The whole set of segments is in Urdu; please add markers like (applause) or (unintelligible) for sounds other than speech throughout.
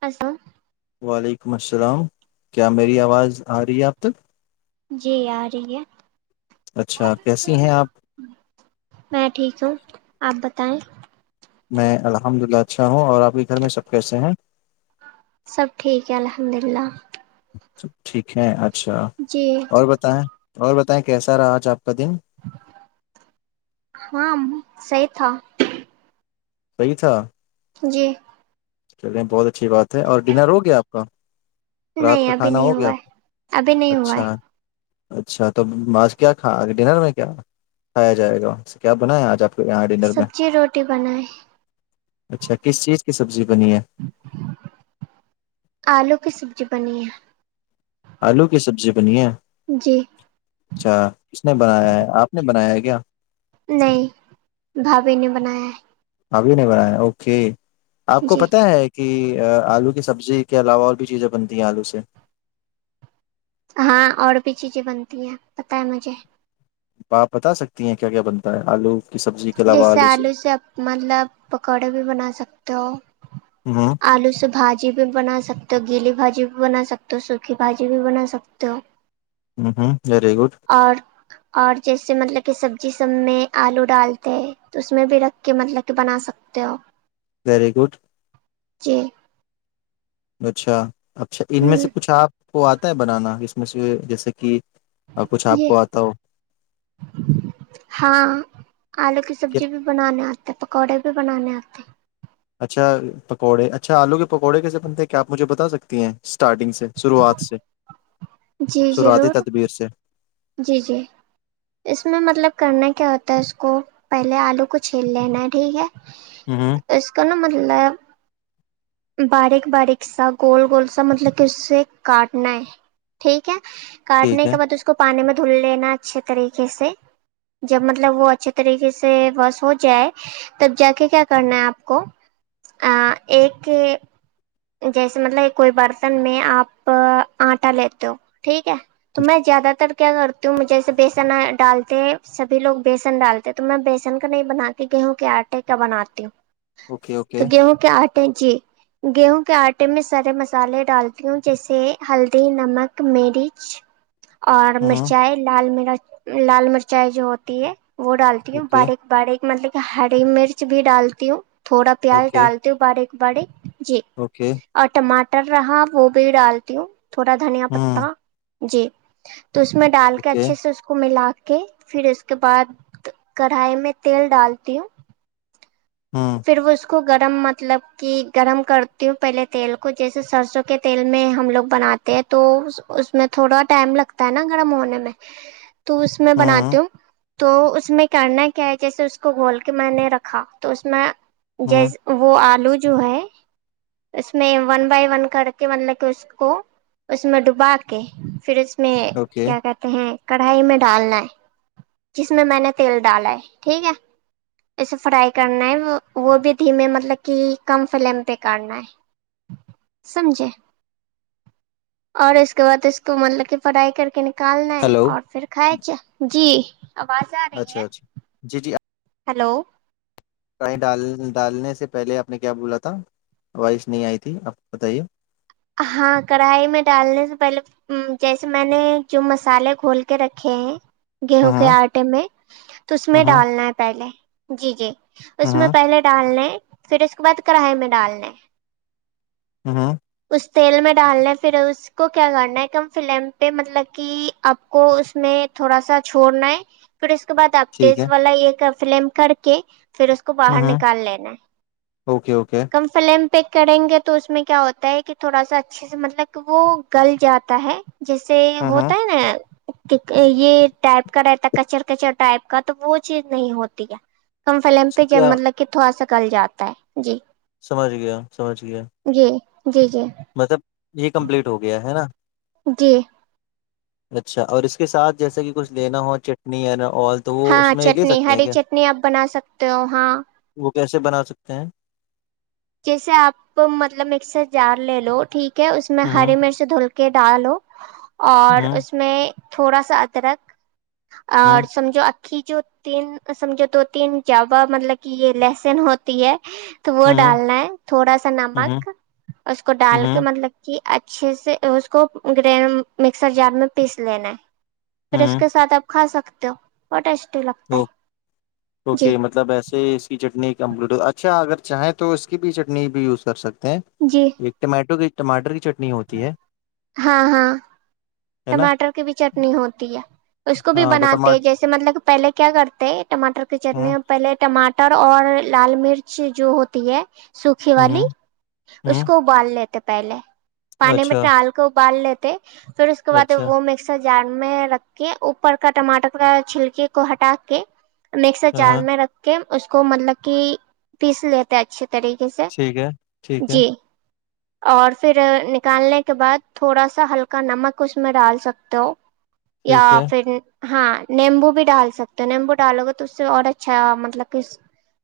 کسا وعلیکم السلام کیا میری آواز آ رہی ہے اب تک جی آ رہی ہے اچھا کیسی ہیں آپ میں ٹھیک ہوں آپ بتائیں میں الحمد للہ اچھا ہوں اور آپ کے گھر میں سب کیسے ہیں سب ٹھیک ہے الحمد للہ توب ٹھیک ہے اھا اچھا جی اور بتائیں اور بتائیں کیسا رہا آج آپ کا دن ہ س تھا صحیح تھا جی چلے بہت اچھی بات ہے اور ڈنر ہو گیا آپ کا رات نہیں کا ابھی کھانا نہیں ہو گیا ہوا ہے ابھی نہیں ہوا ہے اچھا اچھا توج کیا کھا ڈنر میں کیا کھایا جائے گا اس سے کیا بنایا آج آپ نے سبزی روٹی بنائے اچھا کس چیز کی سبزی بنی ہے آلو کی سبزی جی بنی ہے آلو کی سبزی بنی ہے جی اچھا کس نے بنایا ہے آپ نے بنایا کیا نہیں بھاابھی نے بنایا ہے ابھی نہیں بنا ہے اوکے آپ کو جی پتا ہے کہ آلو کی سبزی کے علاوہ اور بھی چیزیں بنتی ہیں آلو سے ہاں اور بھی چیزیں بنتی ہیں پت ہے مجھے آپ بتا سکتی ہیں کیا کیا بنتا ہے آلو کی سبزی کے علاوہ جیسے آلو سے مطلب پکوڑے بھی بنا سکتے ہو ہوں آلو سے بھاجی بی بھی بنا سکتے ہو گیلی بھاجی بھی بنا سکتے ہو سوکی بھاجی بھی بنا سکتے ہو ہوں ہوں ویری گڈ اور اور جیسے مطلب کہ سبزی سب میں آلو ڈال تو اس میں بھی رکھ کے مطلب کہ بنا سکتے ہو ویری گڈ ج (inaudible) اچھا اچھا ان میں سے کچھ آپ کو آتا ہے بنانا میںھ جیسے کہ آ، کچھ ج آپ کو آتا ہو ہاں آلو کی کہ- سبزی بھی بنانے آتی ت پکوڑے بھی بنانے آتے اچھا پکوڑے اچھا آلو کے پکوڑے کیسے بنتے ہیں کیا آپ مجھے بتا سکتی ہیں اسٹارٹنگ سے شروعات سے جی صرعاتی ضرور تدبیر سے جی جی اس میں مطلب کرنا کیا ہوتا ہے اس کو پہلے آلو کو چھیل لینا ہے ٹھیک ہے ہوں اس کانا مب ال (unintelligible) باریک باریک سا گول گول سا مطلب کے کاٹنا ہے ٹھیک ہے ٹھیک کاٹنے ہے کے بعد اس کو پانی میں دھل لینا اچھے طریقے سے جب مطلب وہ اچھے طریقے سے بس ہو جائے تب جا کے کیا کرنا ہے آپ کو ایک کہ جیسے مطلب کوئی برتن میں آپ آٹا لیتے ہو ٹھیک ہے تو میں زیادہ تر کیا کرتی ہوں جیسے بیسن ڈالتے سبھی لوگ بیسن ڈالتے تو میں بیسن کا نہیں بناات کے گیہوں کے آٹے کا بناتی ہوں اوکے اوکے تو گیہوں کیا آٹ جی گو کے آئٹے میں سارے مسالے ڈالتی ہوں جیسے ہلدی نمک مرچ اور اوکے مرچائے لال مرچ لال مرچائی جو ہوتی ہے وہ ڈالتی ہوں اوکے باریک باریک مطلب کہ ہری مرچ بھی ڈالتی ہوں تھوڑا پیاز اوکے ڈالتی ہووں باریک بڑی اوکے اور ٹماٹر رہا وہ بھی ڈالتی ہوں تھوڑا دھنیا ہوں پتتا جی تو اس میں ڈال کے اوکے اچھے سے اس کو ملا پھر اس کے بعد کڑھائی میں تیل ڈالتی ہوں ہوں پھر وہ اس کو کو گرم مطلب کہ گرم کرتی ہوں پہلے تیل کو جیسے سرسوں کے تیل میں ہم لوگ بناتے ہیں تو اس میں تھوڑا ٹائم لگتا ہے نا گرم ہونے میں تو اس میں ہوں بناتی ہو تو اس میں کرنا کیا ہے جیسے اس کو گھول کے میں نے رکھا تو میں ہوں جیس وہ آلو جو ہے اس میں ون بائی ون کر کے مطلب کہ اس کو اس میں ڈوبا کے پھر اس میں اوکے کیا کہتے ہیں کڑھائی میں ڈالنا ہے جس میں میں نے تیل ڈالا ہے ٹھیک ہے اسے فرائی کرنا ہے وہ بھی دھیمے مطلب کہ کم فلیم پہ کاٹنا ہے سمجھے اور اس کے بعد اس کو مطلب کہ فرائی کر کے ن نکالنا ہے ہیلو اور پھر کھائےچ جی آواز آ رہی اچھا ہے اچھا ہیلو یں ڈال ڈالنے سے پہلے آپ نے کیا بولا تھا وواہش نہیں آئی تھی آپ کو بتائیے ہاں کڑھائی میں ڈالنے سے پہلے جیسے میں نے جو مسالے کھول کے رکھے ہیں ہاں گیہوں کے آٹے میں تو اس میں ہاں ڈالنا ہے پہلے جی جی اس میں ہاں پہلے ڈالنے پھر اس کے بعد کرڑھے میں ڈالنے ہاں ہاں اس تیل میں ڈالنا پھر اس کو کیا کرنا ہے کم فلیم پہ مطلب کہ آپ کو اس میں تھوڑا سا چھوڑنا ہے پھر اس بعد آپ ٹھیک تیز ہے والا یہ فلم کر کے پھر اس کو باہر ہاں نکال لینا ہے اوکے اوکے کم فلیم پ کریں گے تو اس میں کیا ہوتا ہے کہ تھوڑا سا اچھے سے مطلب کہ وہ گل جاتا ہے جیسے ہاں ہاں ہوتا ہے نا یہ ٹائپ کا رہتا کچر کچر ٹائپ کا تو وہ چیز نہیں ہوتی ہے کم فلم پہ ج کیا مطلب کہ تھوڑا سا نکل جاتا ہے جی سمجھ گیا سمجھ گیا جی جی جی مطلب یہ کمپلیٹ ہو گیا ہے نا جی اچھا اور اس کے ساتھ جیسے کہ کچھ لینا ہو چٹنی نا ہاں چٹنی ہری چٹنی آپ بنا سکتے ہو ہاں وہ کیسے بنا سکتے ہیں جیسے آپ مطلب مکسر جار لے لو ٹھیک اس میں ہ ہری مرچ دھل کر کیا ڈاالو ہ اور ہ اس میں تھوڑا سا ادرک اور ہ سمجھو کی جو تین سمجھو دو تین جاوا مطلب کہ یہ لہسن ہوتی ہے ہ ڈالنا ہے تھوڑا سا نمک اس کو ڈال کے ہ مطلب کہ اچھے سے اس کو گ مکسر جار میں پیس لینا ہے پھر اس کے ساتھ آپ کھا سکتے ہو پٹیش ا اوکے مطلب ایسے اس کی چٹنی کمکلوڈ اچھا اگر چاہیں تو اس کی بھی چٹنی بھی یوز کر سکتے جی ایک تو مٹو گ ٹار کی چ ہاں ہاں ہے نا ٹماٹر کی بھی چٹنی ہوتی ہے اس کو بھی ہاں تو بناتے ٹماٹر جیسے مطلب پہلے کیا کرتے ٹماٹر کے ہ چٹنی پہلے ٹماٹر اور لال مرچ جو ہوتی ہے سوکھی والی ہ ہ اس کو ابال لیتے تھ پہلے پانی میںٹ اچھا ہلکا ابال لی ا بات ہے اچھا وہ مس جار میں رکھ کے اوپر کا ٹماٹر کا چھلکے کو ہٹا کے مکسر ہاں چار ہاں میں رکھ کے اس کو مطلب کہ پیس لیتے اچھے طریقے سے ٹھیک ہے ٹھیک ہے جی اور پھر نکالنے کے بعد تھوڑا سا ہلکا نمک کچھ میں ڈال سکتے ہو یا ٹھیک ہے پھر ہاں نیمبو بھی ڈال سکتے ہو نیمبو ڈالو گے تو اس سے اور اچھا مطلب کہ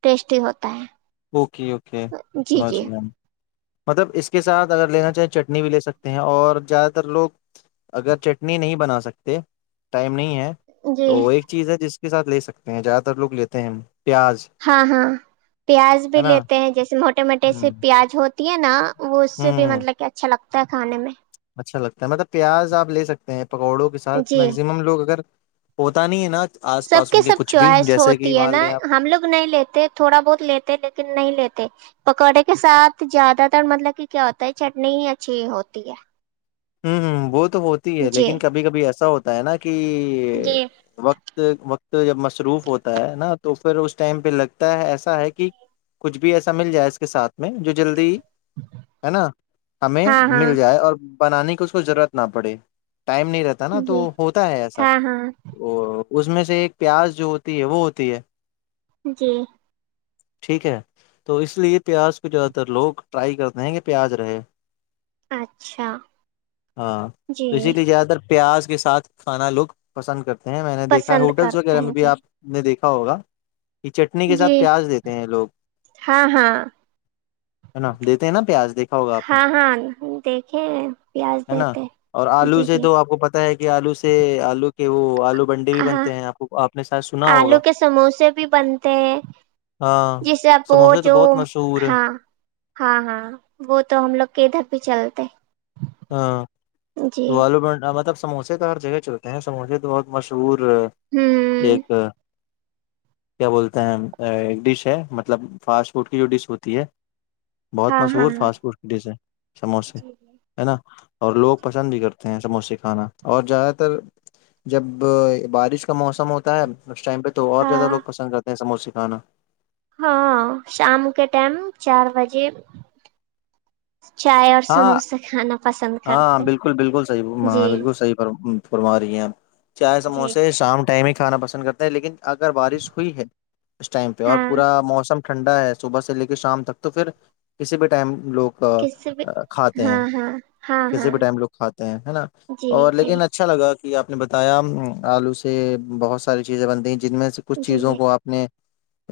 ٹیسٹی ہوتا ہے اوک اوکے جی سمجھ جی گے ہم مطلب اس کے ساتھ اگر لینا چاہیں چٹنی بھی لے سکتے ہیں اور زیادہ تر لوگ اگر چٹنی نہیں بنا سکتے ٹائم نہیں ہے تو جی وہ ایک چیز ہے جس کے سھ لے سکتے ہیں زیادہ تر لوگ لیتے ہیں ہم ہاں ہاں پیاز بھی ہے نا لیتے ہیں جیسے موٹے موٹے سے ہ پیاز ہوتی ہے نا وہ اس ہ سے بھی ہ مطلب کہ اچھا لگتا ہے تا کھے میں اچھا لگتا ہے مطلب پیاز آ لے سکتے ہیں پکوڑوں کے ساتھ جی میگزیمم لوگ اگر پتا نہیں نہا سب کے سب چوائس ہوتی ہے نا لیں آپ ہم لوگ نہیں لیتے تھوڑا بہت لیتے لیکن نہیں لیتے پکوڑے کے ساتھ زیادہ تر مطلب کہ کیا ہوتا ہے چٹنی ہی اچھی ہوتی ہے ہوں ہ بہت تو ہوتی ہے جی لیکن کبھی کبھی ایسا ہوتا پ ن کہ جی وقت وقت جب مصروف ہوتا ہے نا تو پھر اس ٹائم پہ لگتا ہے ایسا ہے کہ کچھ بھی ایسا مل جائے اس کے ساتھ میں جو جلدی ہے نا ہمیں ہاں ہاں مل جائے اور بنانے کی اس کو ضرورت نہ پڑے ٹائم نہیں رہتا نا تو جی ہوتا ہے ایسا ہاں ہاں اس میں سے ایک پیاز جو ہوتی ہے وہ ہوتی ہے جی ٹھیک ہے تو اس لیئے پیاز کو زیادہ تر لوگ ٹرائی کرتے ہیں کہ پیاز رہے اچھا ہاں جی اس کہ زیاد تر پیاز کے ساتھ کھانا لوگ پسند کرتے میں نے دیکا پسند ہوٹلس کرتے وغیرہ میں ہیں بھی جی آپ نے دیکھا ہو ہو گا یہ چٹنی کے جی ساتھ پیاز دیتے ہیں لوگ ہاں ہاں ہے نا دیتے ہیں نا پیاز دیکھا ہوگا آپ نے ہاں ہاں دیکھے پیاز ہے نا دیتے ہیں۔ اور آلو جی سے جی تو آپ کو پتا ہے کہ آلو سے آلو کہ وہ بنڈے بھی ہاں بنتے ہیں آپ کو آپ نے شاید سنا آلو ہوگا کے سموسے بھی بنتے ہیں ہاں جیسے اب وہ سموسے تو جو بہت مشہور ہے ہاں ہاں ہاں وہ تو ہم لوگ کے ادھر بھی چلتے ہاں جی تو واللو مطلب سموسے تو ہر جگہ چلتے ہیں سموسے تو بہت مشہور ہوں ایک کیا بولتے ہیں ایک ڈش ہے مطلب فاسٹ فوڈ کی جو ڈش ہوتی ہے بہت ہاں ہاں مشہور فاسٹ فوڈ کی ڈش ہے سموسے ہاں ہے نا اور لوگ کرتے ہیں سموسے کھانا اور زیادہ تر جب بارش کا موسم ہوتا ہے اس ٹائ پہ تو اور زیادہ لوگ ہاں پسند کرتے ہیںموسے جانا ہاں شام کے ٹائم چار بجے چائے اور ہاں سموسے کھانا پسند ہاں کرتے بالکل بالکل صحیح ہاں جی بالکل صحیح پر پرم رہیک چائے جی سموسے شام ٹائم کھانا پسند کر ہیں لیکن اگر بارش ہوئی ہے اس ٹائم پہ اور ہاں پورا موسم ٹھنڈا ہے صبح سے لے کے شام تک تو پھر کسی بھی ٹائم لوک کس بھی کھاتے ہیں ہاں ہاں ہاں کسی ہاں بھی ٹائم لوگ کھاتے ہیں نا جی اور جی لیکن اچھا لگا ج آپ نے بتایا آلو سے بہت ساری چیزیں بنتی ہیں جن میں سے کچھ چیزوں جی جی کو آپ نے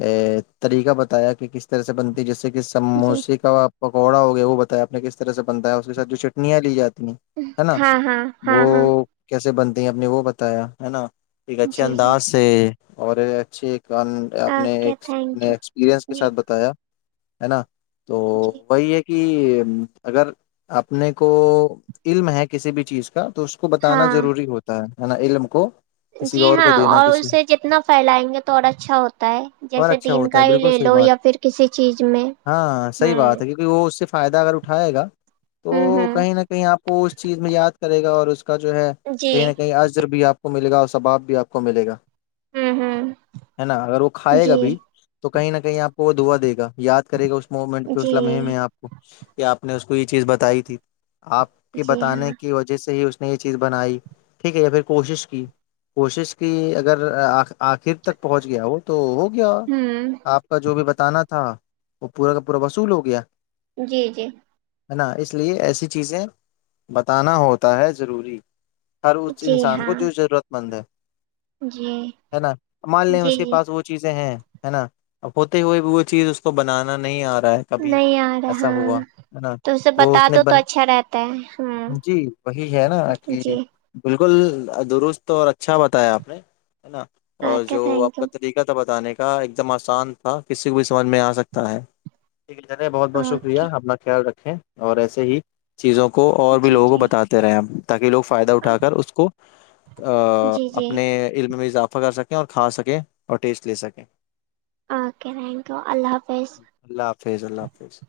ا طریقہ بتایا کہ کس طرح سے بنتی جیسے کہ جی سموسے کاپ پکوڑا ہو گیا وہ بتایا آپ میں کس طرح سے بنتا ہے اس کے سات جو چٹیاں لی جاتی نا ہاں ہاں وہ ہاں ہاں کیسے بن آ نے وہ بتایا ہے نا ٹھیک اچھے جی جی انداز سے اور اچھی آپ نے اوکے ایک تھینک اپنے یو ایکسپیرنس کے جی ساتھ بتایا ہے نا تو جی وہی ایک کہ اگر اپنے کو علم ہے کسی بھی چیز کو کیا تو اس کو بتانا ہاں ضروری ہوتا ہے ہان ال مک جی ہاں اور اسے جتنا پھیلائیں گے تو اور اچھا ہوتا ہے اور جیسے اچھا دین ہوتا کا ہے ہی بالکل لے صحیح لو بات یا پھر کسی چیز میں ہاں صحیح ہوں بات ہے کیونکہ وہ اس سے فائدہ اگر اٹھائے گا ہوں تو کہیں ہوں نہ کہیں آپ کو اس چیز میں یاد کرے گا اور اس کا جو ہے جی کہیں نہ کہیں عضر بھی آپ ملے گا اور ثباب بھی آپ کو ملے گا ہوں ہوں ہے نا اگر وہ کھائے گا جی بھی تو کہیں نہ کہیں آپ کو وہ دوا دےا یاد کرے گا اس موومنٹ پہ اس جی لمحے میں آپ کو ا کہ آپ نے اس کو یہ چیز بتائی تھی آپ کے جی بتانے ہاں کی وجہ سے ہی اس یہ چیز بنائی ٹھیک ہے پھر کوشش کی کوشش کی اگر آخر تک پہنچ گیا وہ تو گیا ہوں آپ کا جو بھی بتانا تھا ہاں وہ پورا کا پورا وصول ہو گیا جی جی ہے نا اس لیے ایسی چیزیں بتانا ہوتا ہے ضروری ہر اس جی انسان کو ہاں جو ضرورت مند ہے جی ہے نا مان لیں جی اس کے جی پاس وہ چیزیں ہیں ہے نا اب ہوتے ہوئے وہ چیز اس کو بنانا نہیں آ رہا ہے کبھی نہیں آ ایسا رہا ہوا نا اسے تو اس بتا نے دو بن اچھا رہتا ہے ہوں جی وہی ہے نا کہ جی بالکل بالکل درست اور اچھا بتایا آپ نے ہے نا اور اوکے جو آپ تھینک یو کا طریقہ تھا بتانے کا ایک دم آسان تھا کسی کو بھی سمجھ میں آ سکتا ہے بہت بہت شکریہ اوکے اپنا خل رکھیں اور ایسے ہی چیزوں کو اور بھی جی لوگوں کو ٹھیک بتاتے رہے ہم تاکہ لوگ فائدہ اٹھا کر اس کو جی جی اپنے علم میں اضاف پکر سکیں اور کھا سکیں اور ٹیسٹ لے سکیں اوکے تھینک یو اللہ حافظ فیض اللہ حافظ